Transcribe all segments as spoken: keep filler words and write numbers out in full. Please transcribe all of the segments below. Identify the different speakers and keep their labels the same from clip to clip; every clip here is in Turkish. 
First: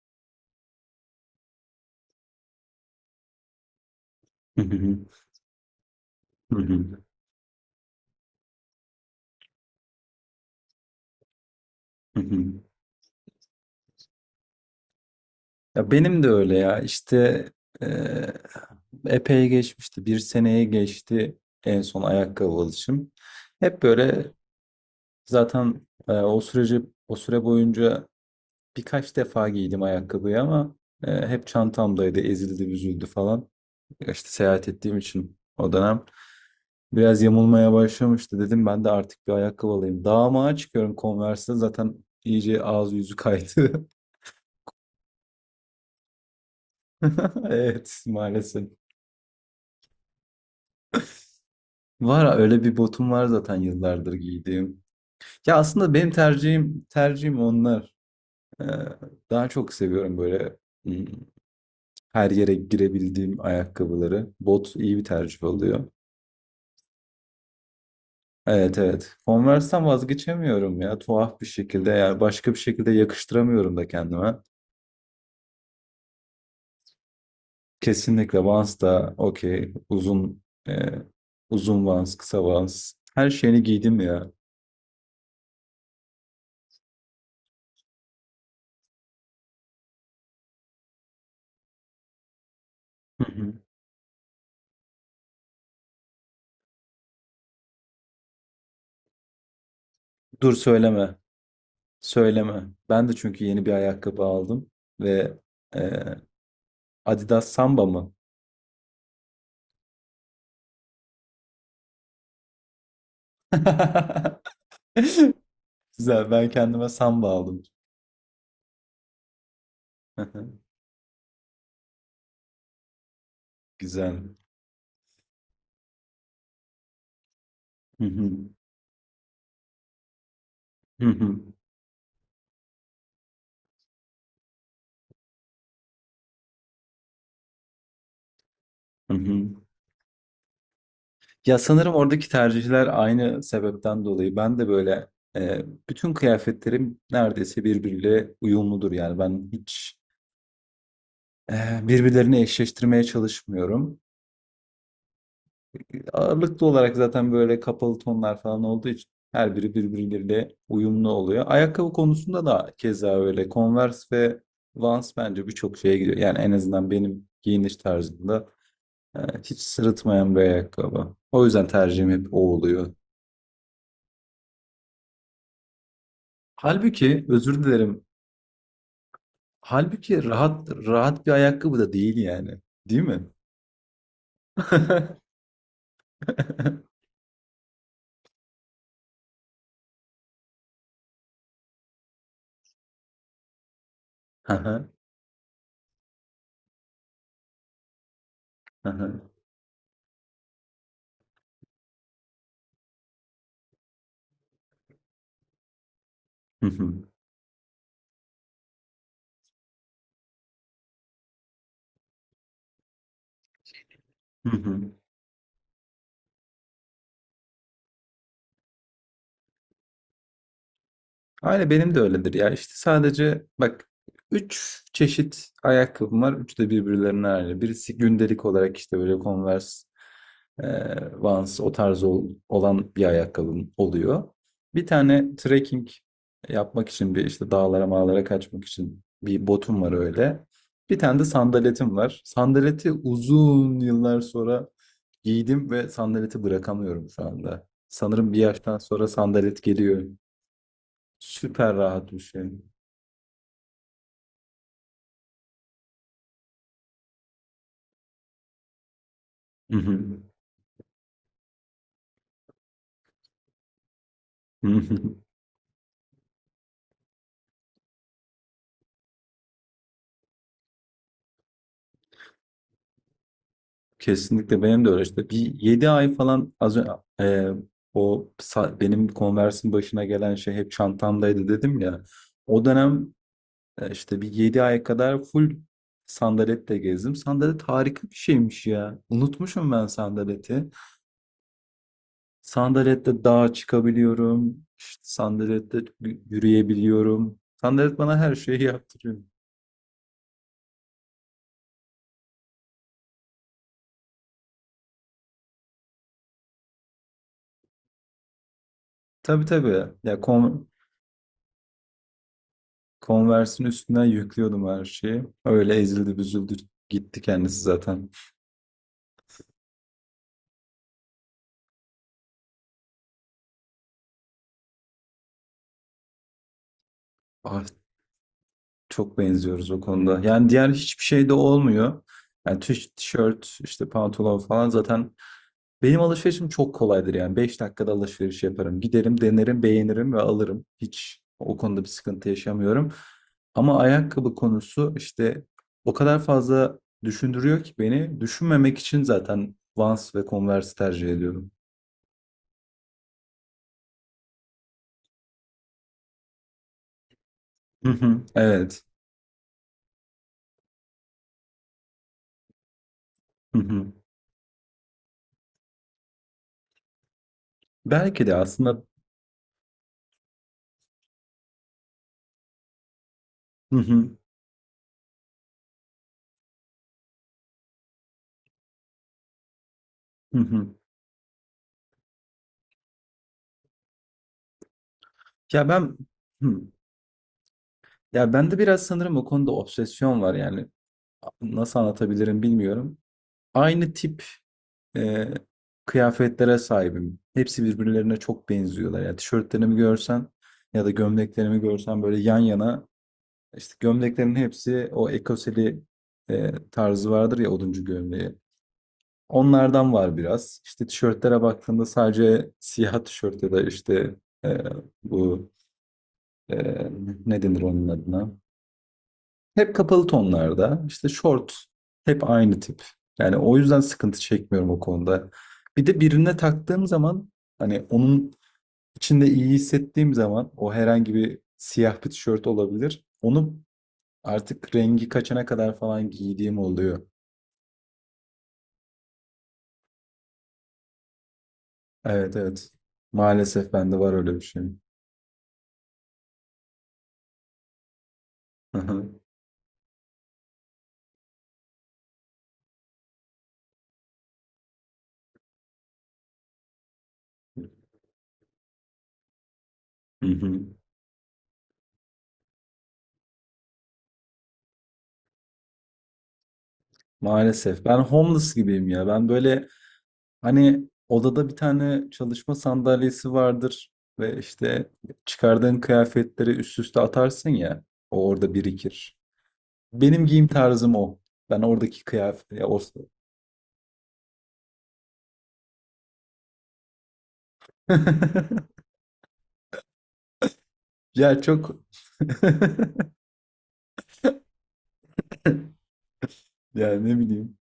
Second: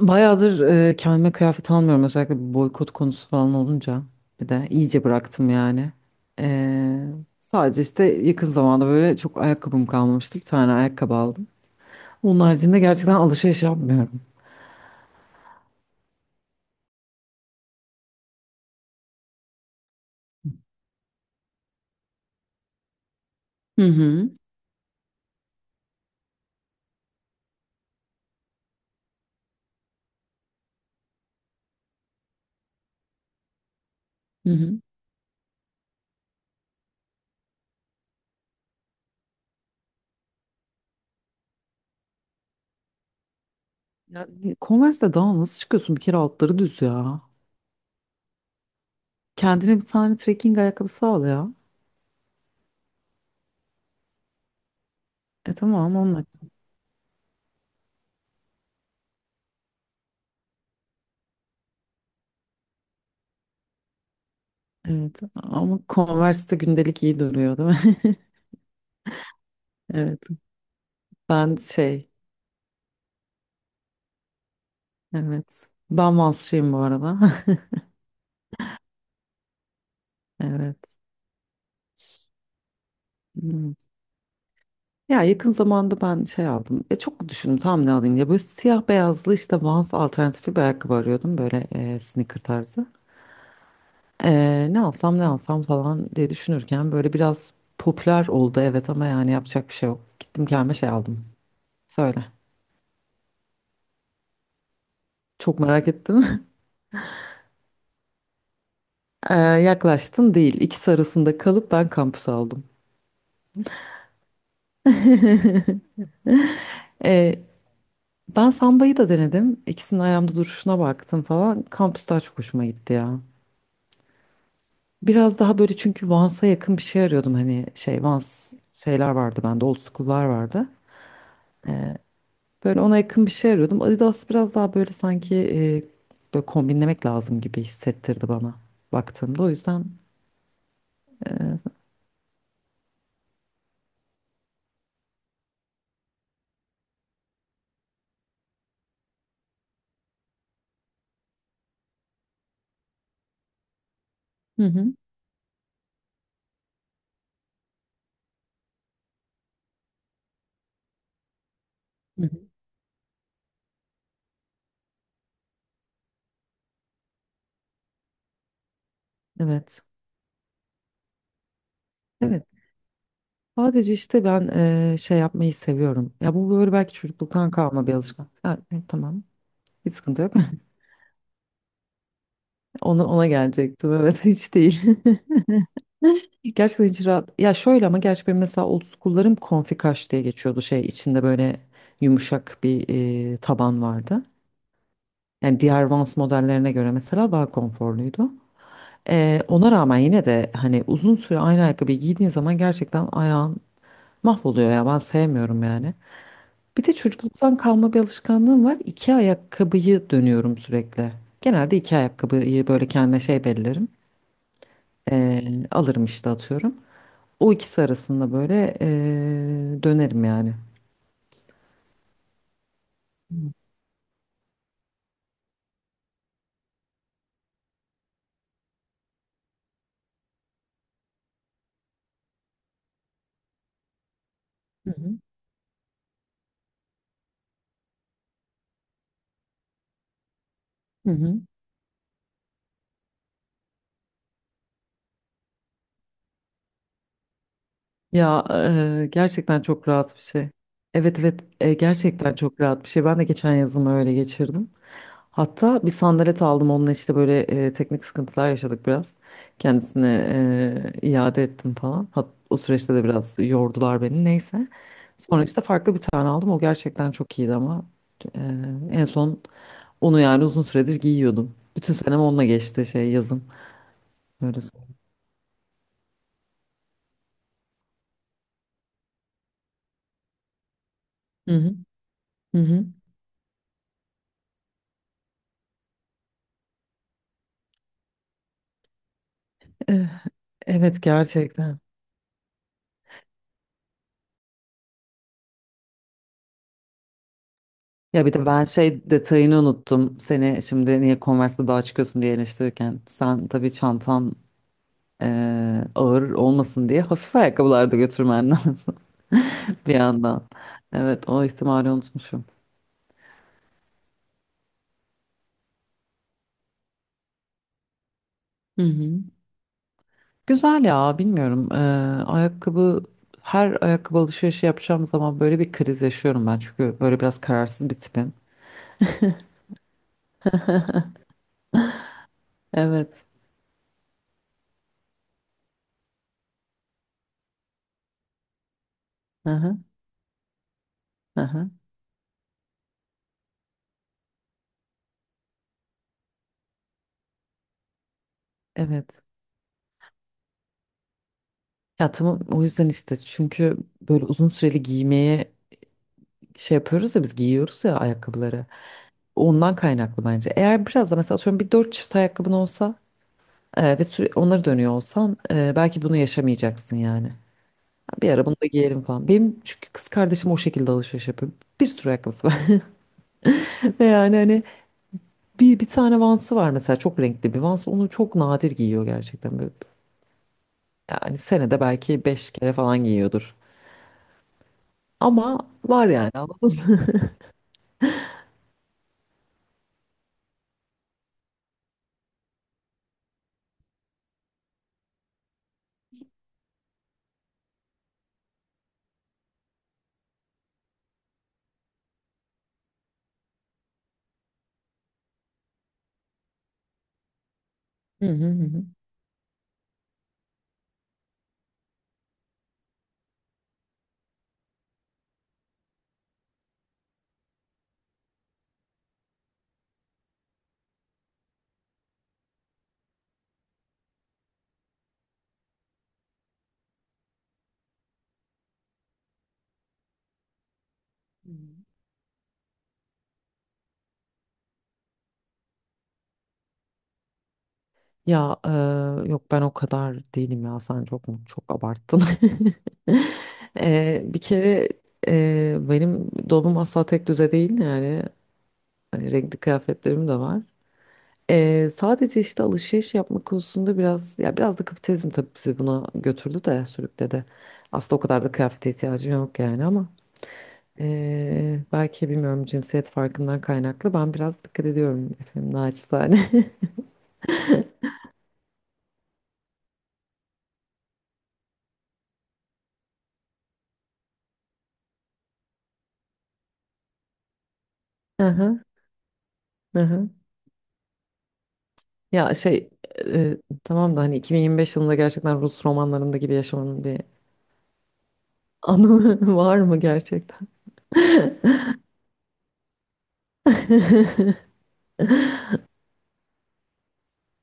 Speaker 1: Bayağıdır e, kendime kıyafet almıyorum. Özellikle bu boykot konusu falan olunca. Bir
Speaker 2: Hı
Speaker 1: de
Speaker 2: hı hı.
Speaker 1: iyice bıraktım yani.
Speaker 2: Hı hı.
Speaker 1: E, Sadece işte yakın zamanda böyle çok ayakkabım kalmamıştı. Bir tane ayakkabı aldım.
Speaker 2: Hı
Speaker 1: Onun
Speaker 2: hı.
Speaker 1: haricinde gerçekten alışveriş yapmıyorum.
Speaker 2: Ya benim de öyle ya işte eee, epey geçmişti. Bir seneye geçti en son ayakkabı alışım. Hep
Speaker 1: Hı hı.
Speaker 2: böyle zaten eee, o süreci o süre boyunca birkaç defa giydim ayakkabıyı ama eee, hep çantamdaydı, ezildi, büzüldü falan. Ya İşte
Speaker 1: Hı
Speaker 2: seyahat
Speaker 1: hı.
Speaker 2: ettiğim için o dönem biraz yamulmaya başlamıştı. Dedim ben de artık bir ayakkabı alayım. Dağ mağa çıkıyorum Converse'de zaten iyice ağzı yüzü kaydı.
Speaker 1: Yani Converse'de daha nasıl çıkıyorsun? Bir kere altları düz ya.
Speaker 2: Evet maalesef.
Speaker 1: Kendine bir tane trekking ayakkabısı al ya.
Speaker 2: Var öyle bir botum var zaten yıllardır giydiğim.
Speaker 1: E
Speaker 2: Ya aslında
Speaker 1: tamam
Speaker 2: benim
Speaker 1: onunla.
Speaker 2: tercihim tercihim onlar. Ee, Daha çok seviyorum böyle hmm, her yere girebildiğim ayakkabıları. Bot iyi bir
Speaker 1: Evet
Speaker 2: tercih
Speaker 1: ama
Speaker 2: oluyor.
Speaker 1: Converse'de gündelik iyi duruyor değil mi?
Speaker 2: Evet, evet. Converse'ten
Speaker 1: Evet.
Speaker 2: vazgeçemiyorum ya tuhaf bir
Speaker 1: Ben
Speaker 2: şekilde.
Speaker 1: şey
Speaker 2: Yani başka bir şekilde yakıştıramıyorum da kendime.
Speaker 1: evet. Ben Vansçıyım bu arada.
Speaker 2: Kesinlikle Vans da okey. Uzun e,
Speaker 1: Evet.
Speaker 2: uzun Vans, kısa Vans. Her şeyini
Speaker 1: evet.
Speaker 2: giydim ya.
Speaker 1: Ya yakın zamanda ben şey aldım. Ya çok düşündüm tam ne alayım ya. Böyle siyah beyazlı işte Vans alternatifi bir ayakkabı arıyordum. Böyle e, sneaker tarzı.
Speaker 2: Hı hı.
Speaker 1: E, ne alsam ne alsam falan diye düşünürken böyle biraz popüler oldu evet ama yani yapacak bir şey yok. Gittim
Speaker 2: Dur
Speaker 1: kendime şey
Speaker 2: söyleme.
Speaker 1: aldım. Söyle.
Speaker 2: Söyleme. Ben de çünkü yeni bir ayakkabı aldım ve
Speaker 1: Çok
Speaker 2: e,
Speaker 1: merak ettim.
Speaker 2: Adidas Samba mı?
Speaker 1: E, yaklaştın değil. İkisi arasında kalıp ben kampüs aldım.
Speaker 2: Güzel. Ben kendime Samba
Speaker 1: E,
Speaker 2: aldım.
Speaker 1: Ben Samba'yı da denedim. İkisinin ayağımda duruşuna baktım falan. Kampüs daha çok hoşuma gitti ya.
Speaker 2: Güzel.
Speaker 1: Biraz daha böyle çünkü Vans'a yakın bir şey arıyordum hani şey
Speaker 2: Hı hı.
Speaker 1: Vans şeyler vardı bende old school'lar vardı.
Speaker 2: Hı hı.
Speaker 1: Böyle ona yakın bir şey arıyordum. Adidas biraz daha böyle sanki e, böyle kombinlemek lazım gibi hissettirdi bana
Speaker 2: Hı
Speaker 1: baktığımda.
Speaker 2: hı.
Speaker 1: O yüzden e,
Speaker 2: Ya
Speaker 1: hı
Speaker 2: sanırım oradaki tercihler aynı sebepten dolayı. Ben de böyle e, bütün kıyafetlerim neredeyse birbiriyle uyumludur. Yani ben hiç e, birbirlerini eşleştirmeye çalışmıyorum.
Speaker 1: hı, hı
Speaker 2: Ağırlıklı olarak zaten böyle kapalı tonlar falan olduğu için her biri birbirleriyle uyumlu oluyor. Ayakkabı
Speaker 1: hı,
Speaker 2: konusunda da keza öyle. Converse ve Vans bence birçok şeye gidiyor. Yani en azından benim giyiniş tarzımda e, hiç
Speaker 1: evet.
Speaker 2: sırıtmayan bir ayakkabı. O yüzden tercihim hep
Speaker 1: Evet.
Speaker 2: o oluyor.
Speaker 1: Sadece işte ben e, şey yapmayı seviyorum. Ya bu böyle belki
Speaker 2: Halbuki
Speaker 1: çocukluktan
Speaker 2: özür
Speaker 1: kalma bir
Speaker 2: dilerim.
Speaker 1: alışkanlık. Ha, e, tamam. Hiç sıkıntı
Speaker 2: Halbuki
Speaker 1: yok.
Speaker 2: rahat rahat bir ayakkabı da değil yani. Değil
Speaker 1: Ona, ona
Speaker 2: mi?
Speaker 1: gelecektim. Evet hiç değil. Gerçekten hiç rahat. Ya şöyle ama gerçi benim mesela old school'larım konfikaş diye geçiyordu şey içinde böyle yumuşak bir e, taban vardı.
Speaker 2: Hı hı,
Speaker 1: Yani diğer Vans modellerine göre mesela daha konforluydu.
Speaker 2: hı hı.
Speaker 1: E, ona rağmen yine de hani uzun süre aynı ayakkabıyı giydiğin zaman gerçekten ayağın mahvoluyor ya ben sevmiyorum yani.
Speaker 2: Hı
Speaker 1: Bir de
Speaker 2: hı,
Speaker 1: çocukluktan kalma bir alışkanlığım var. İki ayakkabıyı dönüyorum sürekli. Genelde iki ayakkabıyı böyle kendime şey belirlerim.
Speaker 2: hı hı.
Speaker 1: E, Alırım işte atıyorum. O ikisi arasında böyle eee, dönerim yani.
Speaker 2: Aynı benim de öyledir ya. İşte sadece bak üç çeşit ayakkabım var. Üçü de birbirlerine aynı. Birisi gündelik olarak işte böyle Converse, e, Vans o tarz ol- olan bir ayakkabım oluyor. Bir
Speaker 1: Hı hı.
Speaker 2: tane trekking yapmak için bir işte dağlara mağlara kaçmak için bir botum var öyle. Bir
Speaker 1: Hı
Speaker 2: tane de
Speaker 1: hı.
Speaker 2: sandaletim var. Sandaleti uzun yıllar sonra giydim ve sandaleti bırakamıyorum şu anda. Sanırım bir
Speaker 1: Ya
Speaker 2: yaştan
Speaker 1: eee,
Speaker 2: sonra
Speaker 1: gerçekten
Speaker 2: sandalet
Speaker 1: çok
Speaker 2: geliyor.
Speaker 1: rahat bir şey. Evet evet e,
Speaker 2: Süper rahat bir
Speaker 1: gerçekten
Speaker 2: şey.
Speaker 1: çok rahat bir şey. Ben de geçen yazımı öyle geçirdim. Hatta bir sandalet aldım onunla işte böyle e, teknik sıkıntılar yaşadık biraz.
Speaker 2: Hı
Speaker 1: Kendisine
Speaker 2: hı.
Speaker 1: e, iade ettim falan. Hat o süreçte de biraz yordular beni
Speaker 2: Hı
Speaker 1: neyse.
Speaker 2: hı.
Speaker 1: Sonra işte farklı bir tane aldım. O gerçekten çok iyiydi ama e, en son onu yani uzun süredir giyiyordum. Bütün senem onunla geçti şey yazın. Öyle.
Speaker 2: Kesinlikle benim de öyle işte. Bir yedi ay falan az önce o sa- benim Converse'in başına gelen şey hep çantamdaydı
Speaker 1: Hı hı.
Speaker 2: dedim ya.
Speaker 1: Hı
Speaker 2: O
Speaker 1: hı.
Speaker 2: dönem e, işte bir yedi ay kadar full sandaletle gezdim. Sandalet harika bir şeymiş ya. Unutmuşum ben
Speaker 1: Eh,
Speaker 2: sandaleti.
Speaker 1: Evet gerçekten.
Speaker 2: Sandalette dağa çıkabiliyorum. İşte sandalette y- yürüyebiliyorum. Sandalet bana
Speaker 1: Ya bir
Speaker 2: her
Speaker 1: de
Speaker 2: şeyi
Speaker 1: ben şey
Speaker 2: yaptırıyor.
Speaker 1: detayını unuttum. Seni şimdi niye Converse'de daha çıkıyorsun diye eleştirirken. Sen tabii çantan eh, ağır olmasın diye hafif ayakkabılarda götürmen lazım
Speaker 2: Tabii, tabii.
Speaker 1: bir
Speaker 2: Ya
Speaker 1: yandan.
Speaker 2: kon-
Speaker 1: Evet o ihtimali unutmuşum.
Speaker 2: Converse'in üstünden yüklüyordum her şeyi. Öyle ezildi büzüldü gitti kendisi zaten.
Speaker 1: Hı hı. Güzel ya bilmiyorum. Eh, ayakkabı her ayakkabı alışverişi yapacağım zaman böyle bir kriz yaşıyorum ben. Çünkü böyle biraz
Speaker 2: Ah,
Speaker 1: kararsız bir tipim.
Speaker 2: çok benziyoruz o konuda. Yani diğer hiçbir şey de olmuyor. Yani tiş-
Speaker 1: Evet.
Speaker 2: tişört, işte pantolon falan zaten benim alışverişim çok kolaydır yani. Beş dakikada alışveriş yaparım. Giderim,
Speaker 1: Hı
Speaker 2: denerim,
Speaker 1: hı.
Speaker 2: beğenirim ve alırım. Hiç
Speaker 1: Hı
Speaker 2: o
Speaker 1: hı.
Speaker 2: konuda bir sıkıntı yaşamıyorum. Ama ayakkabı konusu işte o kadar fazla düşündürüyor ki beni. Düşünmemek için
Speaker 1: Evet.
Speaker 2: zaten Vans ve Converse tercih ediyorum.
Speaker 1: Ya tamam o yüzden işte çünkü böyle uzun süreli giymeye şey yapıyoruz ya biz giyiyoruz
Speaker 2: Hı
Speaker 1: ya
Speaker 2: hı,
Speaker 1: ayakkabıları.
Speaker 2: evet.
Speaker 1: Ondan kaynaklı bence. Eğer biraz da mesela atıyorum bir dört çift ayakkabın olsa
Speaker 2: Hı hı.
Speaker 1: e, ve süre, onları dönüyor olsan e, belki bunu yaşamayacaksın yani.
Speaker 2: Belki
Speaker 1: Bir
Speaker 2: de
Speaker 1: ara bunu da
Speaker 2: aslında.
Speaker 1: giyelim falan. Benim çünkü kız kardeşim o şekilde alışveriş yapıyor. Bir sürü ayakkabısı var.
Speaker 2: Hı
Speaker 1: Ve
Speaker 2: hı.
Speaker 1: yani hani bir, bir tane Vans'ı var mesela çok renkli bir Vans. Onu çok nadir giyiyor gerçekten. Böyle,
Speaker 2: Hı hı.
Speaker 1: yani senede belki beş kere falan giyiyordur. Ama
Speaker 2: Ya ben
Speaker 1: var yani
Speaker 2: hı.
Speaker 1: anladın mı?
Speaker 2: Ya bende biraz sanırım o konuda obsesyon var yani. Nasıl anlatabilirim bilmiyorum. Aynı tip e, kıyafetlere sahibim. Hepsi birbirlerine çok benziyorlar. Ya tişörtlerimi görsen ya da gömleklerimi görsen böyle yan yana işte gömleklerin hepsi o ekoseli e, tarzı vardır ya oduncu
Speaker 1: Hı
Speaker 2: gömleği.
Speaker 1: hı hı.
Speaker 2: Onlardan var biraz. İşte tişörtlere baktığımda sadece siyah tişört ya da işte e, bu e, ne denir onun adına? Hep kapalı tonlarda. İşte short hep aynı tip. Yani o yüzden sıkıntı çekmiyorum o konuda. Bir de birine taktığım zaman hani onun içinde iyi hissettiğim zaman o herhangi bir
Speaker 1: hı.
Speaker 2: siyah bir tişört olabilir. Onu artık rengi kaçana kadar falan giydiğim oluyor.
Speaker 1: Ya eee, yok ben o kadar değilim ya sen çok mu çok abarttın.
Speaker 2: Evet, evet. Maalesef bende var
Speaker 1: Eee,
Speaker 2: öyle
Speaker 1: bir
Speaker 2: bir şey.
Speaker 1: kere eee, benim dolabım asla tek düze değil yani hani renkli kıyafetlerim de var. Eee, sadece işte alışveriş yapma konusunda biraz ya biraz da kapitalizm tabii bizi buna götürdü de sürükledi. Aslında o kadar da kıyafete ihtiyacım yok yani ama
Speaker 2: Hı hı.
Speaker 1: eee, belki bilmiyorum cinsiyet farkından kaynaklı ben biraz dikkat ediyorum efendim naçizane.
Speaker 2: Maalesef. Ben homeless gibiyim ya. Ben böyle hani odada bir tane çalışma sandalyesi vardır ve işte çıkardığın kıyafetleri üst üste atarsın ya. O orada
Speaker 1: Aha,
Speaker 2: birikir. Benim
Speaker 1: aha.
Speaker 2: giyim tarzım o. Ben oradaki kıyafet
Speaker 1: Ya
Speaker 2: ya o.
Speaker 1: şey e, tamam da hani iki bin yirmi beş yılında gerçekten Rus romanlarında gibi yaşamanın bir anlamı var mı gerçekten?
Speaker 2: Ya çok ya ne bileyim.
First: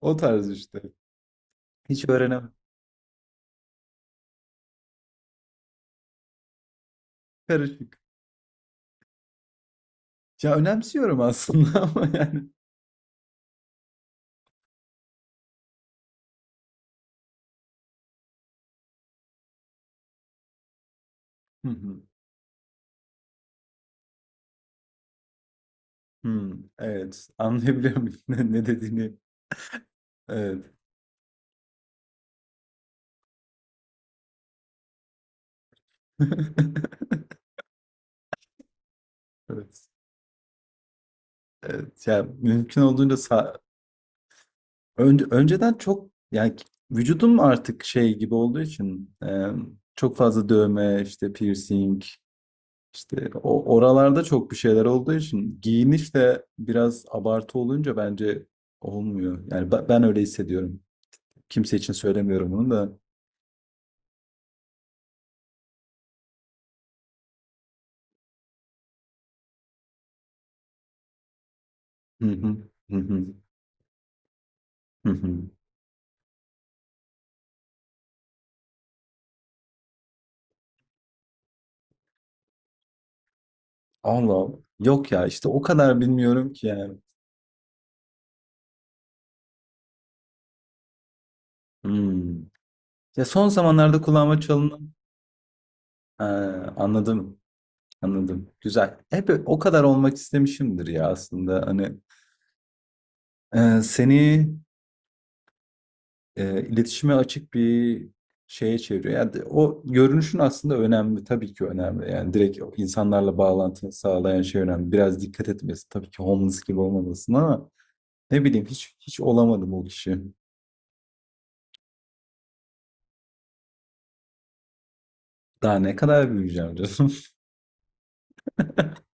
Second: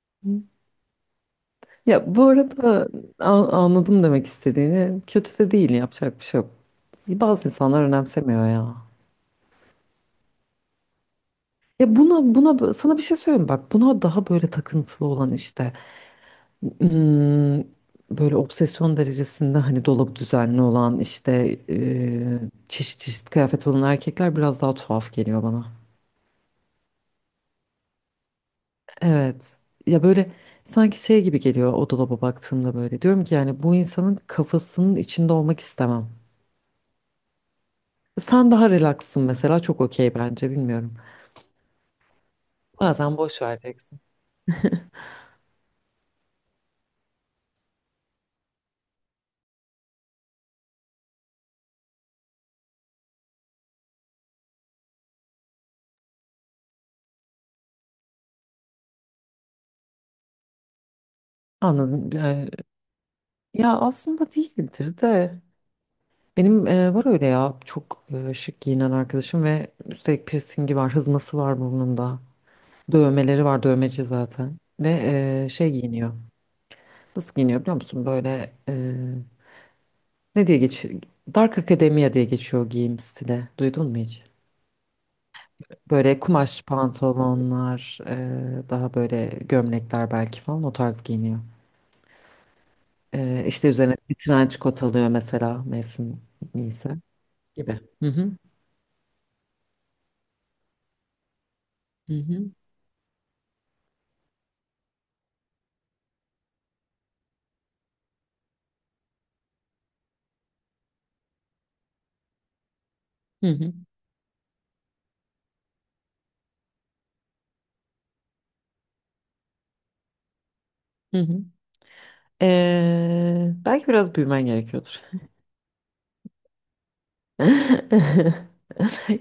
Speaker 2: O tarz işte. Hiç
Speaker 1: Ya bu
Speaker 2: öğrenemem.
Speaker 1: arada a- anladım demek istediğini. Kötü de değil yapacak bir şey yok. Bazı insanlar
Speaker 2: Karışık.
Speaker 1: önemsemiyor ya.
Speaker 2: Ya önemsiyorum aslında
Speaker 1: Ya
Speaker 2: ama
Speaker 1: buna
Speaker 2: yani.
Speaker 1: buna bö- sana bir şey söyleyeyim mi? Bak buna daha böyle takıntılı olan işte hmm, böyle obsesyon derecesinde hani dolabı düzenli olan işte
Speaker 2: Hı hı.
Speaker 1: e, çeşit çeşit kıyafet olan erkekler biraz daha tuhaf geliyor bana.
Speaker 2: Hı, evet. Anlayabiliyorum ne ne dediğini?
Speaker 1: Evet. Ya böyle
Speaker 2: Evet.
Speaker 1: sanki şey gibi geliyor o dolaba baktığımda böyle. Diyorum ki yani bu insanın kafasının içinde olmak istemem. Sen daha relaxsın mesela çok
Speaker 2: Evet.
Speaker 1: okey bence bilmiyorum.
Speaker 2: Evet. Yani mümkün olduğunca
Speaker 1: Bazen boş
Speaker 2: sa
Speaker 1: vereceksin.
Speaker 2: önce, önceden çok yani vücudum artık şey gibi olduğu için e, çok fazla dövme, işte piercing, işte o oralarda çok bir şeyler olduğu için giyiniş de biraz abartı olunca bence olmuyor. Yani ben, ben öyle hissediyorum. Kimse için
Speaker 1: Anladım. Yani,
Speaker 2: söylemiyorum bunu da.
Speaker 1: ya aslında değildir de. Benim e, var öyle ya çok e, şık giyinen arkadaşım ve üstelik piercingi var, hızması var burnunda.
Speaker 2: Hı hı. Hı hı.
Speaker 1: Dövmeleri var, dövmeci zaten. Ve
Speaker 2: Hı
Speaker 1: e,
Speaker 2: hı.
Speaker 1: şey giyiniyor. Nasıl giyiniyor biliyor musun? Böyle. Ne diye geçiyor? Dark Academia diye geçiyor giyim stili. Duydun mu hiç?
Speaker 2: Allah Allah. Yok ya işte o kadar
Speaker 1: Böyle
Speaker 2: bilmiyorum
Speaker 1: kumaş
Speaker 2: ki yani.
Speaker 1: pantolonlar, e, daha böyle gömlekler belki falan o tarz giyiniyor.
Speaker 2: Hmm. Ya
Speaker 1: E,
Speaker 2: son
Speaker 1: işte üzerine
Speaker 2: zamanlarda
Speaker 1: bir
Speaker 2: kulağıma
Speaker 1: trench coat
Speaker 2: çalınan.
Speaker 1: alıyor mesela mevsim
Speaker 2: He,
Speaker 1: neyse
Speaker 2: anladım,
Speaker 1: gibi. Hı hı.
Speaker 2: anladım. Güzel. Hep o kadar olmak istemişimdir ya aslında. Hani
Speaker 1: Hı hı.
Speaker 2: e, seni e, iletişime açık bir şeye çeviriyor. Yani de- o görünüşün aslında önemli, tabii ki önemli. Yani direkt o insanlarla
Speaker 1: Hı hı.
Speaker 2: bağlantını sağlayan şey önemli. Biraz dikkat etmesi, tabii ki homeless gibi olmamasın ama ne bileyim hiç hiç olamadım o kişi.
Speaker 1: Hı hı. E, belki biraz büyümen gerekiyordur.
Speaker 2: Daha ne kadar büyüyeceğim canım.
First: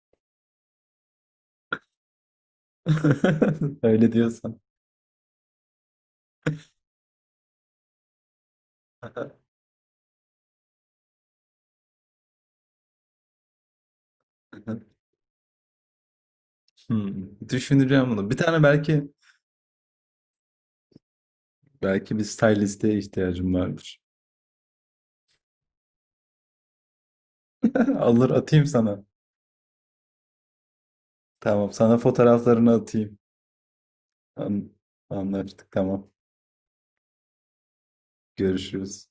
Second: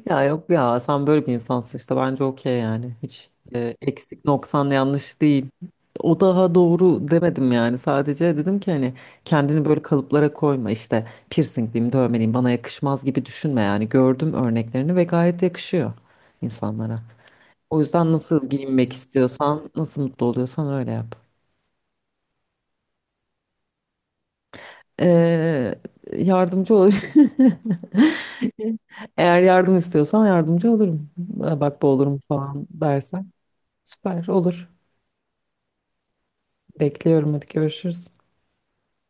Speaker 1: Ya yok ya sen böyle bir insansın işte bence okey yani hiç e,
Speaker 2: Öyle
Speaker 1: eksik
Speaker 2: diyorsan.
Speaker 1: noksan yanlış değil. O daha doğru demedim yani sadece dedim ki hani kendini böyle kalıplara koyma işte piercingliyim dövmeliyim bana yakışmaz gibi düşünme yani gördüm örneklerini ve gayet yakışıyor insanlara.
Speaker 2: Hmm,
Speaker 1: O
Speaker 2: düşüneceğim
Speaker 1: yüzden
Speaker 2: bunu. Bir
Speaker 1: nasıl
Speaker 2: tane
Speaker 1: giyinmek
Speaker 2: belki.
Speaker 1: istiyorsan nasıl mutlu oluyorsan öyle yap.
Speaker 2: Belki bir stylist'e ihtiyacım vardır.
Speaker 1: Eee, Yardımcı olabilir.
Speaker 2: Alır atayım sana.
Speaker 1: Eğer yardım istiyorsan yardımcı olurum.
Speaker 2: Tamam,
Speaker 1: Bak bu
Speaker 2: sana
Speaker 1: olurum falan
Speaker 2: fotoğraflarını atayım.
Speaker 1: dersen. Süper olur.
Speaker 2: An- Anlaştık, tamam.
Speaker 1: Bekliyorum hadi görüşürüz.
Speaker 2: Görüşürüz.